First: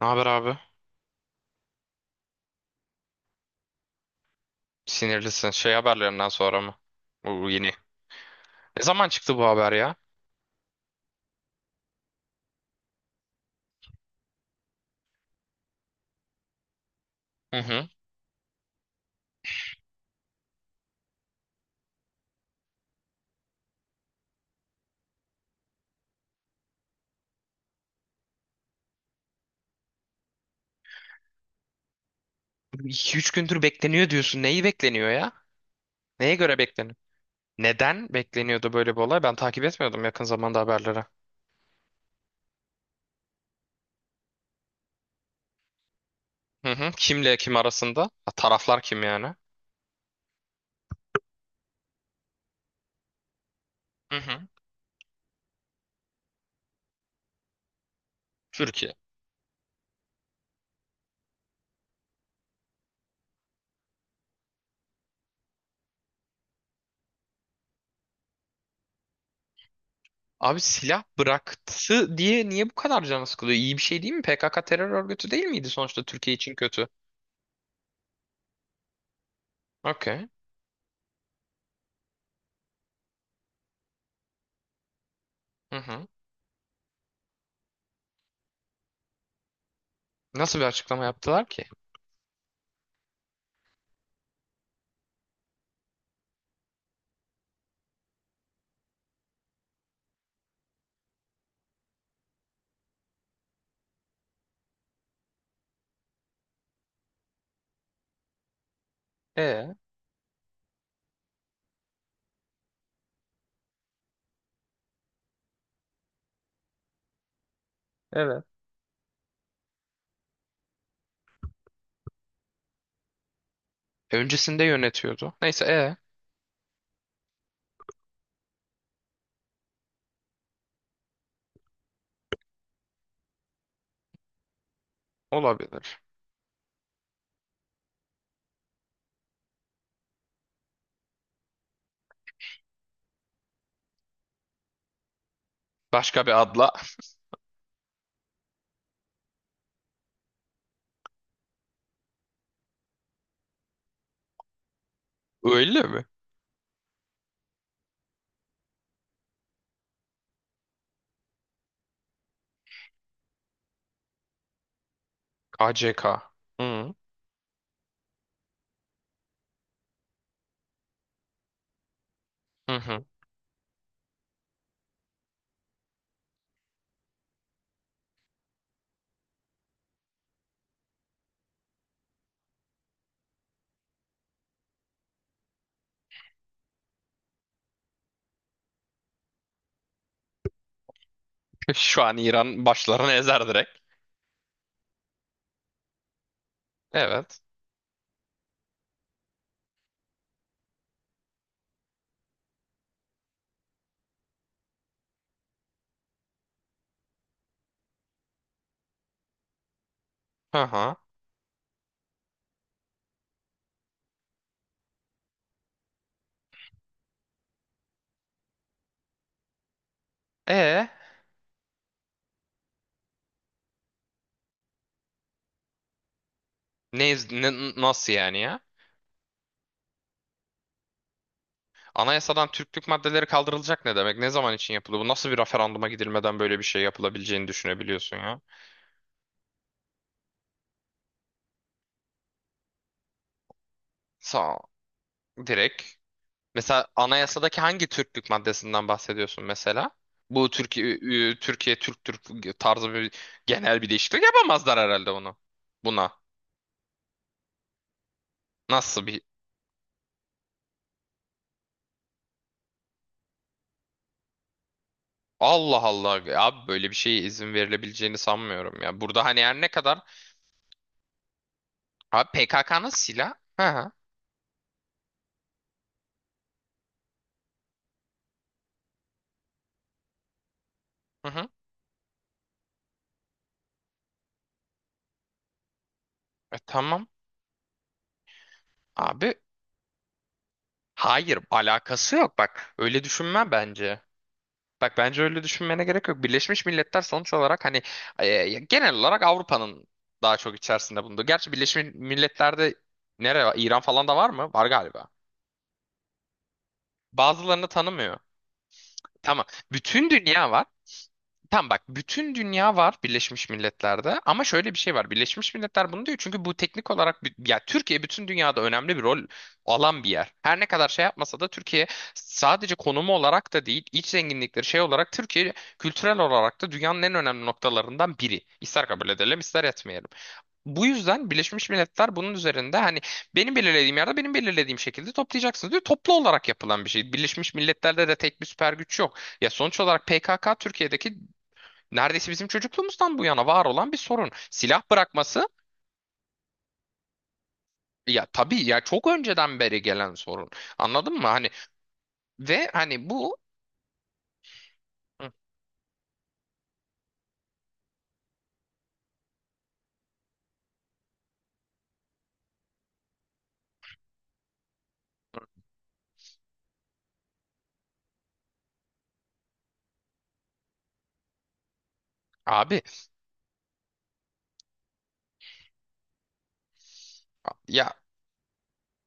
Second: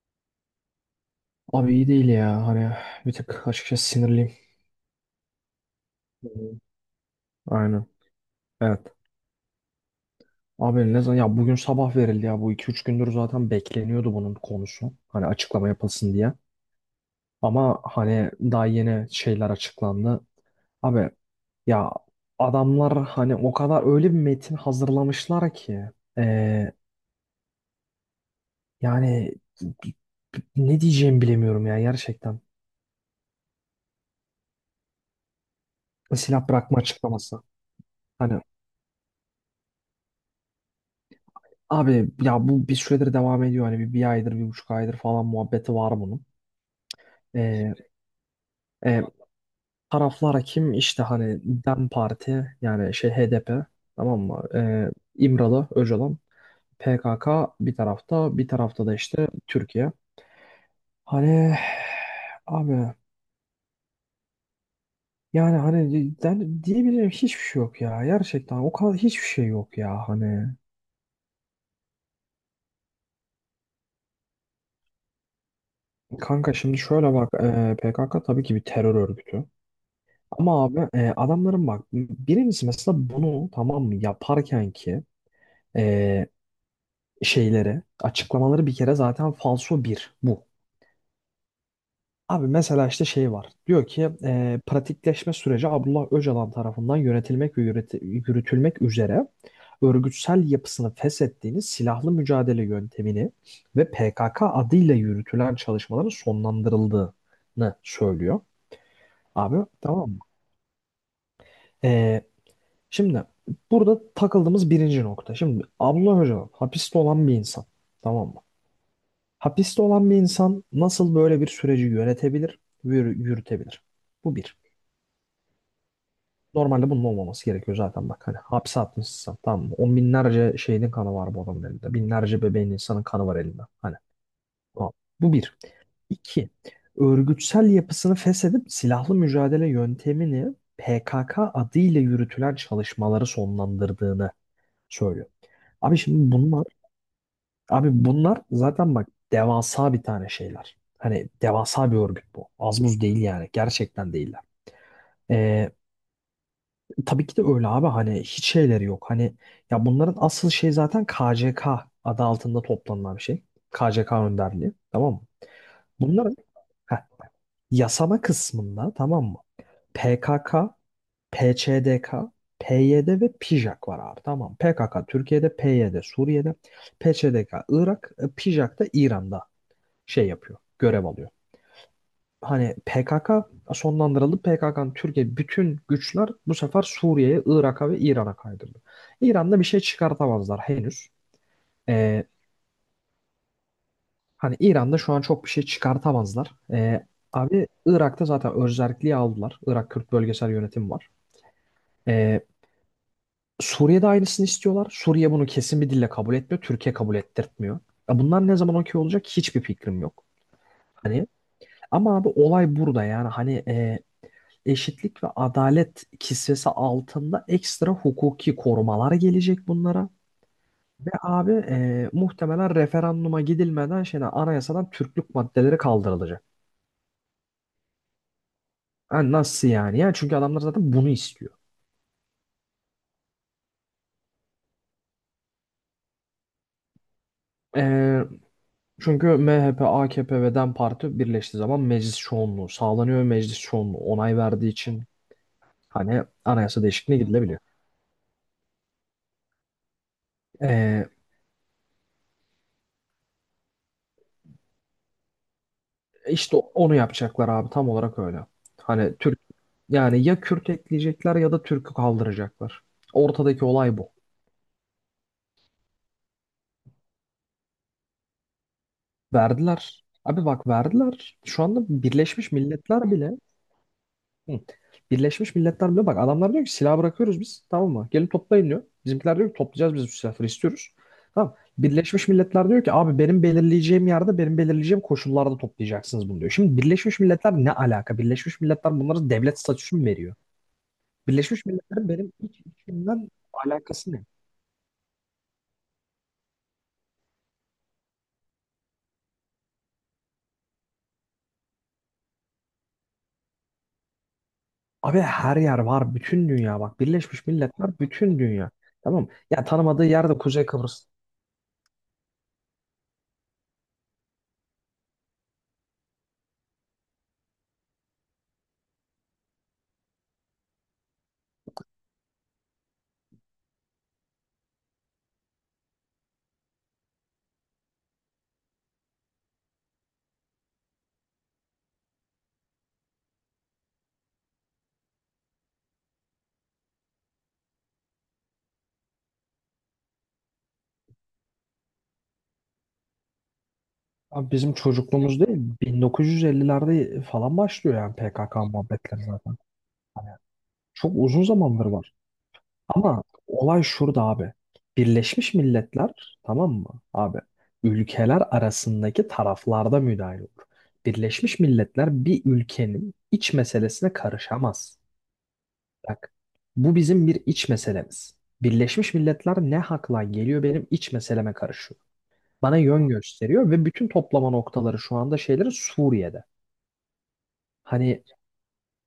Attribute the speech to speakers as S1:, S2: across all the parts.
S1: Ne haber abi?
S2: Abi iyi değil ya. Hani bir tık açıkçası sinirliyim.
S1: Sinirlisin. Şey haberlerinden
S2: Hı hı.
S1: sonra mı? Bu yeni.
S2: Aynen.
S1: Ne
S2: Evet.
S1: zaman çıktı bu haber ya?
S2: Abi ne zaman ya, bugün sabah verildi ya, bu iki üç gündür zaten bekleniyordu bunun konusu. Hani açıklama yapılsın diye.
S1: Hı
S2: Ama
S1: hı.
S2: hani daha yeni şeyler açıklandı. Abi ya, adamlar hani o kadar öyle bir metin hazırlamışlar ki Ee, yani ne diyeceğimi bilemiyorum ya gerçekten.
S1: 2-3 gündür bekleniyor diyorsun. Neyi bekleniyor ya? Neye
S2: Silah
S1: göre
S2: bırakma
S1: bekleniyor?
S2: açıklaması.
S1: Neden
S2: Hani
S1: bekleniyordu böyle bir olay? Ben takip etmiyordum yakın zamanda haberleri.
S2: abi ya, bu bir süredir devam ediyor. Hani bir aydır, bir buçuk aydır falan muhabbeti var bunun.
S1: Hı hı. Kimle kim
S2: Ee,
S1: arasında? Ha, taraflar kim
S2: e,
S1: yani?
S2: taraflara kim? İşte hani DEM Parti, yani şey HDP,
S1: Hı
S2: tamam mı?
S1: hı.
S2: İmralı, Öcalan, PKK bir tarafta, bir tarafta
S1: Türkiye.
S2: da işte Türkiye. Hani abi, yani hani ben diyebileceğim hiçbir şey yok ya. Gerçekten o kadar hiçbir şey yok ya. Hani
S1: Abi silah bıraktı diye niye bu kadar canı sıkılıyor? İyi bir şey değil mi? PKK terör örgütü değil miydi sonuçta Türkiye
S2: kanka
S1: için
S2: şimdi
S1: kötü?
S2: şöyle bak, PKK tabii ki bir terör örgütü.
S1: Okey.
S2: Ama abi adamların, bak, birincisi mesela bunu tamam mı yaparken ki
S1: Hı hı.
S2: e, şeyleri açıklamaları bir kere zaten falso bir bu.
S1: Nasıl bir açıklama yaptılar ki?
S2: Abi mesela işte şey var, diyor ki pratikleşme süreci Abdullah Öcalan tarafından yönetilmek ve yürütülmek üzere örgütsel yapısını feshettiğiniz silahlı mücadele yöntemini ve PKK adıyla yürütülen çalışmaların sonlandırıldığını söylüyor. Abi
S1: E,
S2: tamam mı? E, Şimdi burada takıldığımız birinci nokta. Şimdi Abdullah Öcalan hapiste olan bir insan. Tamam mı?
S1: evet.
S2: Hapiste olan bir insan nasıl böyle bir süreci yönetebilir, yürütebilir? Bu bir.
S1: Öncesinde yönetiyordu. Neyse,
S2: Normalde bunun olmaması gerekiyor zaten, bak. Hani hapse atmışsın, tamam mı? On binlerce şeyin kanı var bu adamın elinde. Binlerce bebeğin, insanın kanı var elinde. Hani tamam. Bu bir.
S1: olabilir.
S2: İki. Örgütsel yapısını feshedip silahlı mücadele yöntemini PKK adıyla yürütülen çalışmaları sonlandırdığını söylüyor. Abi
S1: Başka
S2: şimdi
S1: bir
S2: bunlar,
S1: adla.
S2: abi bunlar zaten bak devasa bir tane şeyler. Hani devasa bir örgüt bu. Az buz değil yani. Gerçekten değiller. Ee,
S1: Öyle mi?
S2: tabii ki de öyle abi. Hani hiç şeyleri yok. Hani ya bunların asıl şey zaten KCK adı altında toplanılan bir şey. KCK önderliği. Tamam mı?
S1: KCK.
S2: Bunların
S1: Hı
S2: heh, yasama kısmında, tamam mı? PKK, PÇDK,
S1: hı. Hı.
S2: PYD ve PJAK var abi, tamam. PKK Türkiye'de, PYD Suriye'de, PÇDK Irak, PJAK da İran'da şey yapıyor, görev alıyor. Hani PKK sonlandırıldı. PKK'nın Türkiye bütün güçler bu sefer Suriye'ye, Irak'a ve İran'a kaydırdı. İran'da bir şey çıkartamazlar henüz.
S1: Şu an
S2: Ee,
S1: İran başlarını ezer direkt.
S2: hani İran'da şu an çok bir şey çıkartamazlar. Ee,
S1: Evet.
S2: abi Irak'ta zaten özerkliği aldılar. Irak Kürt Bölgesel Yönetimi var. Ee, Suriye'de aynısını istiyorlar. Suriye bunu kesin bir dille kabul etmiyor. Türkiye kabul ettirtmiyor. Ya bunlar ne zaman okey olacak hiçbir fikrim yok.
S1: Hı hı.
S2: Hani ama abi olay burada, yani hani eşitlik ve adalet kisvesi altında ekstra hukuki korumalar gelecek bunlara.
S1: E
S2: Ve abi muhtemelen referanduma gidilmeden şeyden, anayasadan Türklük maddeleri kaldırılacak.
S1: Nasıl yani ya?
S2: Yani nasıl yani? Yani çünkü adamlar zaten bunu istiyor.
S1: Anayasadan Türklük maddeleri kaldırılacak ne demek? Ne zaman için yapıldı? Bu nasıl bir referanduma gidilmeden böyle bir şey yapılabileceğini düşünebiliyorsun
S2: E,
S1: ya?
S2: Çünkü MHP, AKP ve DEM Parti birleştiği zaman meclis çoğunluğu sağlanıyor ve meclis çoğunluğu onay
S1: Sağ
S2: verdiği için
S1: direkt.
S2: hani anayasa
S1: Mesela
S2: değişikliğine gidilebiliyor.
S1: anayasadaki hangi Türklük maddesinden bahsediyorsun mesela? Bu
S2: Ee,
S1: Türkiye Türk tarzı bir genel bir değişiklik yapamazlar herhalde onu. Buna.
S2: işte onu yapacaklar abi, tam olarak öyle.
S1: Nasıl
S2: Hani
S1: bir
S2: Yani ya Kürt ekleyecekler ya da Türk'ü kaldıracaklar. Ortadaki olay bu.
S1: Allah Allah abi böyle bir şeye izin verilebileceğini sanmıyorum ya. Burada hani her ne kadar
S2: Verdiler. Abi bak, verdiler. Şu anda
S1: abi
S2: Birleşmiş
S1: PKK'nın
S2: Milletler bile.
S1: silah. Hı hı.
S2: Hı. Birleşmiş Milletler bile, bak adamlar diyor ki silah bırakıyoruz biz, tamam mı? Gelin toplayın diyor. Bizimkiler diyor ki toplayacağız biz, bu silahları istiyoruz.
S1: Hı hı.
S2: Tamam. Birleşmiş Milletler diyor ki abi, benim belirleyeceğim yerde, benim belirleyeceğim koşullarda toplayacaksınız bunu, diyor.
S1: E
S2: Şimdi
S1: tamam
S2: Birleşmiş Milletler ne alaka? Birleşmiş Milletler bunlara
S1: abi.
S2: devlet statüsü mü veriyor?
S1: Hayır
S2: Birleşmiş Milletler'in
S1: alakası
S2: benim
S1: yok
S2: iç,
S1: bak. Öyle
S2: içimden
S1: düşünme bence.
S2: alakası ne?
S1: Bak bence öyle düşünmene gerek yok. Birleşmiş Milletler sonuç olarak hani genel olarak Avrupa'nın daha çok içerisinde bulunduğu. Gerçi Birleşmiş Milletler'de nere var? İran falan da var mı? Var galiba.
S2: Abi her yer var, bütün dünya, bak Birleşmiş
S1: Bazılarını
S2: Milletler
S1: tanımıyor.
S2: bütün dünya. Tamam mı?
S1: Tamam.
S2: Ya tanımadığı
S1: Bütün
S2: yerde
S1: dünya var.
S2: Kuzey Kıbrıs.
S1: Tam bak bütün dünya var Birleşmiş Milletler'de ama şöyle bir şey var. Birleşmiş Milletler bunu diyor çünkü bu teknik olarak ya Türkiye bütün dünyada önemli bir rol alan bir yer. Her ne kadar şey yapmasa da Türkiye sadece konumu olarak da değil, iç zenginlikleri şey olarak Türkiye kültürel olarak da dünyanın en önemli noktalarından biri. İster kabul edelim, ister etmeyelim. Bu yüzden Birleşmiş Milletler bunun üzerinde hani benim belirlediğim yerde benim belirlediğim şekilde toplayacaksınız diyor. Toplu olarak yapılan bir şey. Birleşmiş Milletler'de de tek bir süper güç yok. Ya sonuç olarak PKK Türkiye'deki neredeyse bizim çocukluğumuzdan bu yana var olan bir sorun.
S2: Abi bizim
S1: Silah
S2: çocukluğumuz
S1: bırakması
S2: değil, 1950'lerde falan başlıyor yani
S1: ya tabii
S2: PKK
S1: ya çok
S2: muhabbetleri zaten.
S1: önceden beri gelen sorun.
S2: Çok
S1: Anladın mı?
S2: uzun
S1: Hani
S2: zamandır var.
S1: ve hani
S2: Ama
S1: bu
S2: olay şurada abi.
S1: Hı,
S2: Birleşmiş Milletler, tamam mı abi? Ülkeler arasındaki taraflarda müdahil olur. Birleşmiş Milletler bir ülkenin iç meselesine karışamaz. Bak, bu bizim bir iç meselemiz. Birleşmiş Milletler ne hakla geliyor benim iç meseleme karışıyor? Bana
S1: abi
S2: yön gösteriyor ve bütün toplama noktaları şu anda şeyleri Suriye'de.
S1: ya
S2: Hani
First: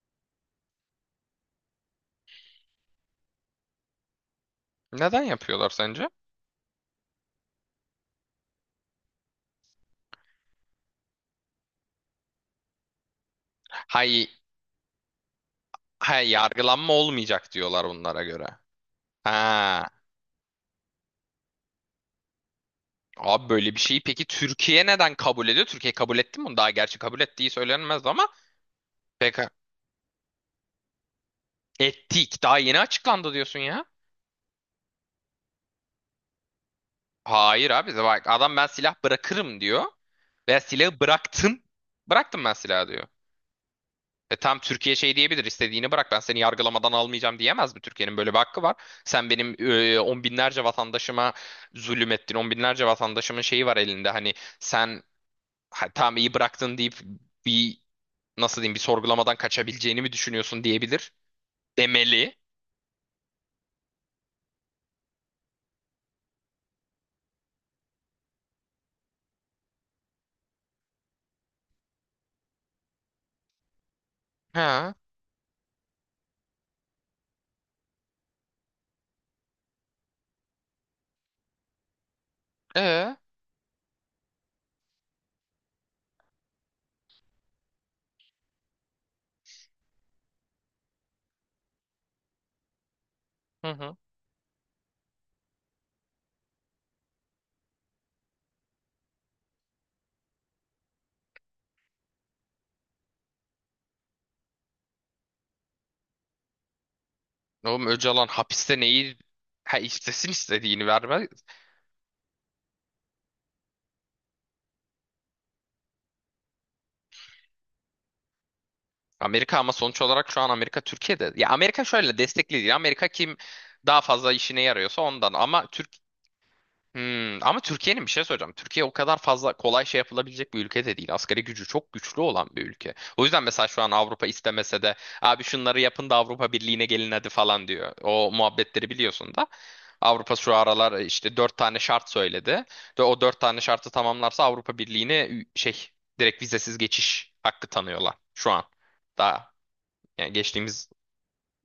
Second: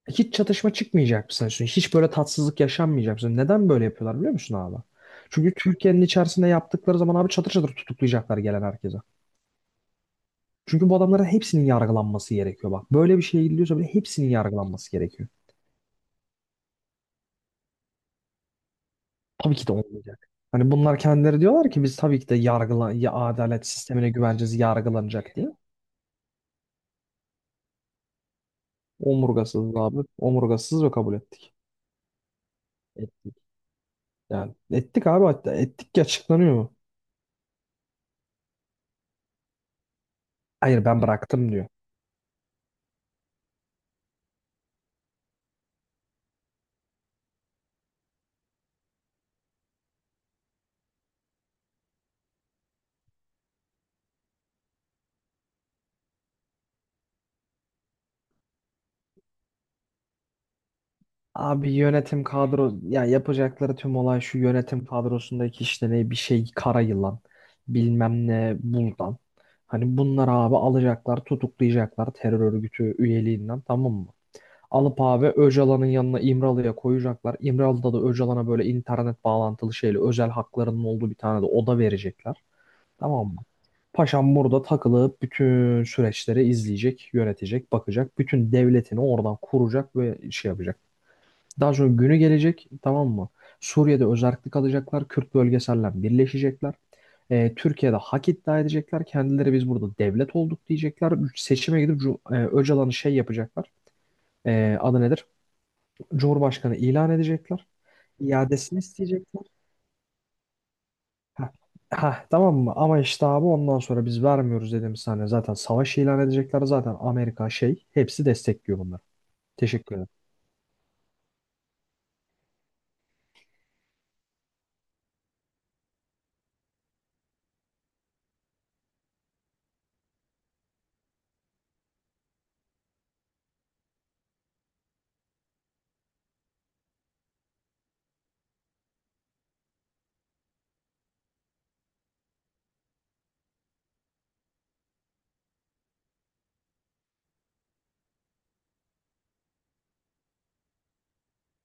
S2: hiç çatışma çıkmayacak mı sanıyorsun Hiç böyle tatsızlık yaşanmayacak mı sanıyorsun? Neden böyle yapıyorlar biliyor musun abi?
S1: neden
S2: Çünkü
S1: yapıyorlar
S2: Türkiye'nin
S1: sence?
S2: içerisinde yaptıkları zaman abi çatır çatır tutuklayacaklar gelen herkese. Çünkü bu adamların hepsinin yargılanması gerekiyor, bak. Böyle bir şeye gidiliyorsa bile
S1: Hay
S2: hepsinin yargılanması gerekiyor.
S1: hay yargılanma olmayacak diyorlar bunlara göre.
S2: Tabii ki de
S1: Ha.
S2: olmayacak. Hani bunlar kendileri diyorlar ki biz tabii ki de yargıla ya,
S1: Abi
S2: adalet
S1: böyle bir şeyi
S2: sistemine
S1: peki
S2: güveneceğiz,
S1: Türkiye neden
S2: yargılanacak
S1: kabul
S2: diye.
S1: ediyor? Türkiye kabul etti mi bunu? Daha gerçi kabul ettiği söylenmez ama peki
S2: Omurgasız abi. Omurgasız ve kabul ettik.
S1: ettik. Daha yeni açıklandı
S2: Ettik.
S1: diyorsun ya.
S2: Yani ettik abi, hatta ettik ki açıklanıyor mu?
S1: Hayır abi de bak adam ben silah bırakırım diyor. Ve
S2: Hayır,
S1: silahı
S2: ben bıraktım
S1: bıraktım.
S2: diyor.
S1: Bıraktım ben silahı diyor. E tam Türkiye şey diyebilir istediğini bırak ben seni yargılamadan almayacağım diyemez mi? Türkiye'nin böyle bir hakkı var. Sen benim on binlerce vatandaşıma zulüm ettin. On binlerce vatandaşımın şeyi var elinde. Hani sen ha, tamam iyi bıraktın deyip bir nasıl diyeyim bir sorgulamadan kaçabileceğini mi düşünüyorsun diyebilir.
S2: Abi yönetim
S1: Demeli.
S2: kadro ya, yapacakları tüm olay şu: yönetim kadrosundaki işte, ne bir şey, kara yılan bilmem ne buldan. Hani bunları abi alacaklar, tutuklayacaklar terör örgütü üyeliğinden, tamam mı?
S1: Ha.
S2: Alıp abi Öcalan'ın yanına, İmralı'ya koyacaklar. İmralı'da da Öcalan'a böyle internet bağlantılı şeyle, özel haklarının olduğu bir tane de oda verecekler.
S1: E.
S2: Tamam mı? Paşam burada takılıp bütün süreçleri izleyecek, yönetecek, bakacak. Bütün devletini oradan kuracak ve şey yapacak. Daha sonra günü gelecek, tamam mı?
S1: Hı hı.
S2: Suriye'de özerklik alacaklar. Kürt bölgeselden birleşecekler. Türkiye'de hak iddia edecekler. Kendileri biz burada devlet olduk diyecekler. Seçime gidip Öcalan'ı şey yapacaklar. Adı nedir? Cumhurbaşkanı ilan edecekler.
S1: Oğlum Öcalan
S2: İadesini
S1: hapiste neyi
S2: isteyecekler.
S1: ha istesin istediğini vermez
S2: Heh. Heh, tamam mı? Ama işte abi ondan sonra biz vermiyoruz dedim sana. Zaten savaş ilan edecekler. Zaten Amerika şey, hepsi destekliyor bunları.
S1: Amerika ama
S2: Teşekkür
S1: sonuç
S2: ederim.
S1: olarak şu an Amerika Türkiye'de. Ya Amerika şöyle destekli değil. Amerika kim daha fazla işine yarıyorsa ondan. Ama Türk Hmm, ama Türkiye'nin bir şey söyleyeceğim. Türkiye o kadar fazla kolay şey yapılabilecek bir ülke de değil. Asgari gücü çok güçlü olan bir ülke. O yüzden mesela şu an Avrupa istemese de abi şunları yapın da Avrupa Birliği'ne gelin hadi falan diyor. O muhabbetleri biliyorsun da. Avrupa şu aralar işte dört tane şart söyledi. Ve o dört tane şartı tamamlarsa Avrupa Birliği'ne şey direkt vizesiz geçiş hakkı tanıyorlar şu an. Daha yani geçtiğimiz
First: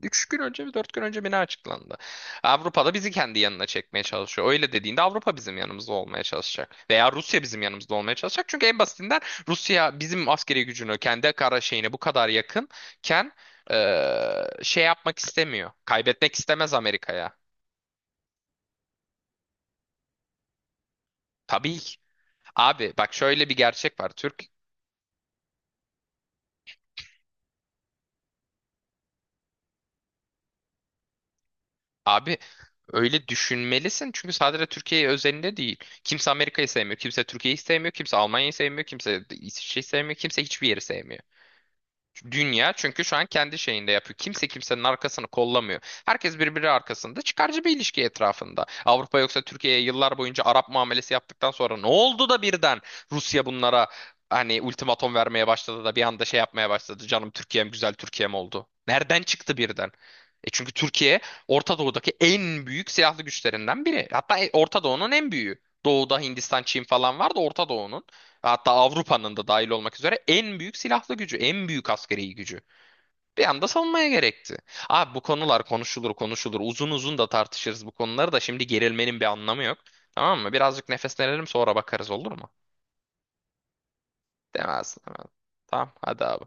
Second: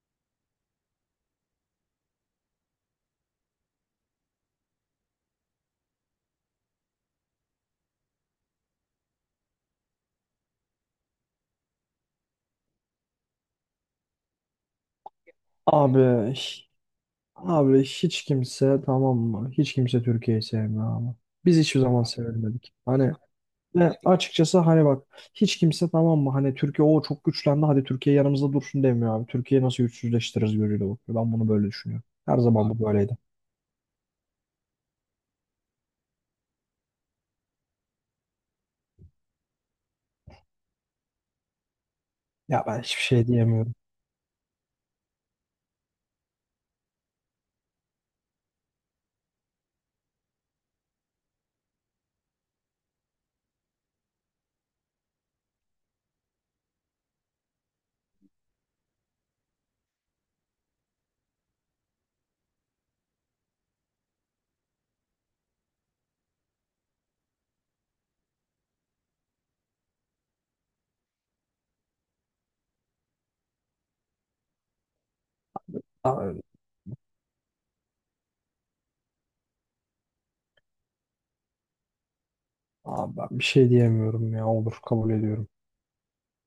S1: 3 gün önce mi 4 gün önce mi ne açıklandı? Avrupa'da bizi kendi yanına çekmeye çalışıyor. Öyle dediğinde Avrupa bizim yanımızda olmaya çalışacak. Veya Rusya bizim yanımızda olmaya çalışacak. Çünkü en basitinden Rusya bizim askeri gücünü kendi kara şeyine bu kadar yakınken şey yapmak istemiyor. Kaybetmek
S2: Abi
S1: istemez Amerika'ya.
S2: Abi hiç kimse, tamam mı? Hiç kimse Türkiye'yi sevmiyor abi. Biz
S1: Tabii.
S2: hiçbir zaman sevilmedik.
S1: Abi
S2: Hani
S1: bak şöyle bir
S2: ve
S1: gerçek var. Türk
S2: açıkçası hani bak, hiç kimse, tamam mı? Hani Türkiye o çok güçlendi, hadi Türkiye yanımızda dursun demiyor abi. Türkiye'yi nasıl güçsüzleştiririz gözüyle bakıyor. Ben bunu böyle düşünüyorum. Her
S1: Abi
S2: zaman bu böyleydi.
S1: öyle düşünmelisin çünkü sadece Türkiye özelinde değil. Kimse Amerika'yı sevmiyor, kimse Türkiye'yi sevmiyor, kimse Almanya'yı sevmiyor, kimse İsviçre'yi sevmiyor, kimse hiçbir yeri sevmiyor.
S2: Ya
S1: Dünya
S2: ben hiçbir
S1: çünkü şu an
S2: şey
S1: kendi
S2: diyemiyorum.
S1: şeyinde yapıyor. Kimse kimsenin arkasını kollamıyor. Herkes birbiri arkasında çıkarcı bir ilişki etrafında. Avrupa yoksa Türkiye'ye yıllar boyunca Arap muamelesi yaptıktan sonra ne oldu da birden Rusya bunlara hani ultimatom vermeye başladı da bir anda şey yapmaya başladı. Canım Türkiye'm güzel Türkiye'm oldu. Nereden çıktı birden? E çünkü Türkiye Orta Doğu'daki en büyük silahlı güçlerinden biri. Hatta Orta Doğu'nun en büyüğü. Doğu'da Hindistan, Çin falan var da Orta Doğu'nun Hatta Avrupa'nın da dahil olmak üzere en büyük silahlı gücü, en büyük askeri gücü. Bir anda savunmaya gerekti. Abi bu konular konuşulur
S2: Abi,
S1: konuşulur. Uzun uzun da tartışırız bu konuları da şimdi gerilmenin bir anlamı yok. Tamam mı? Birazcık nefeslenelim sonra bakarız olur mu?
S2: abi ben bir şey diyemiyorum ya, olur,
S1: Demez.
S2: kabul
S1: Demez.
S2: ediyorum.
S1: Tamam hadi abi.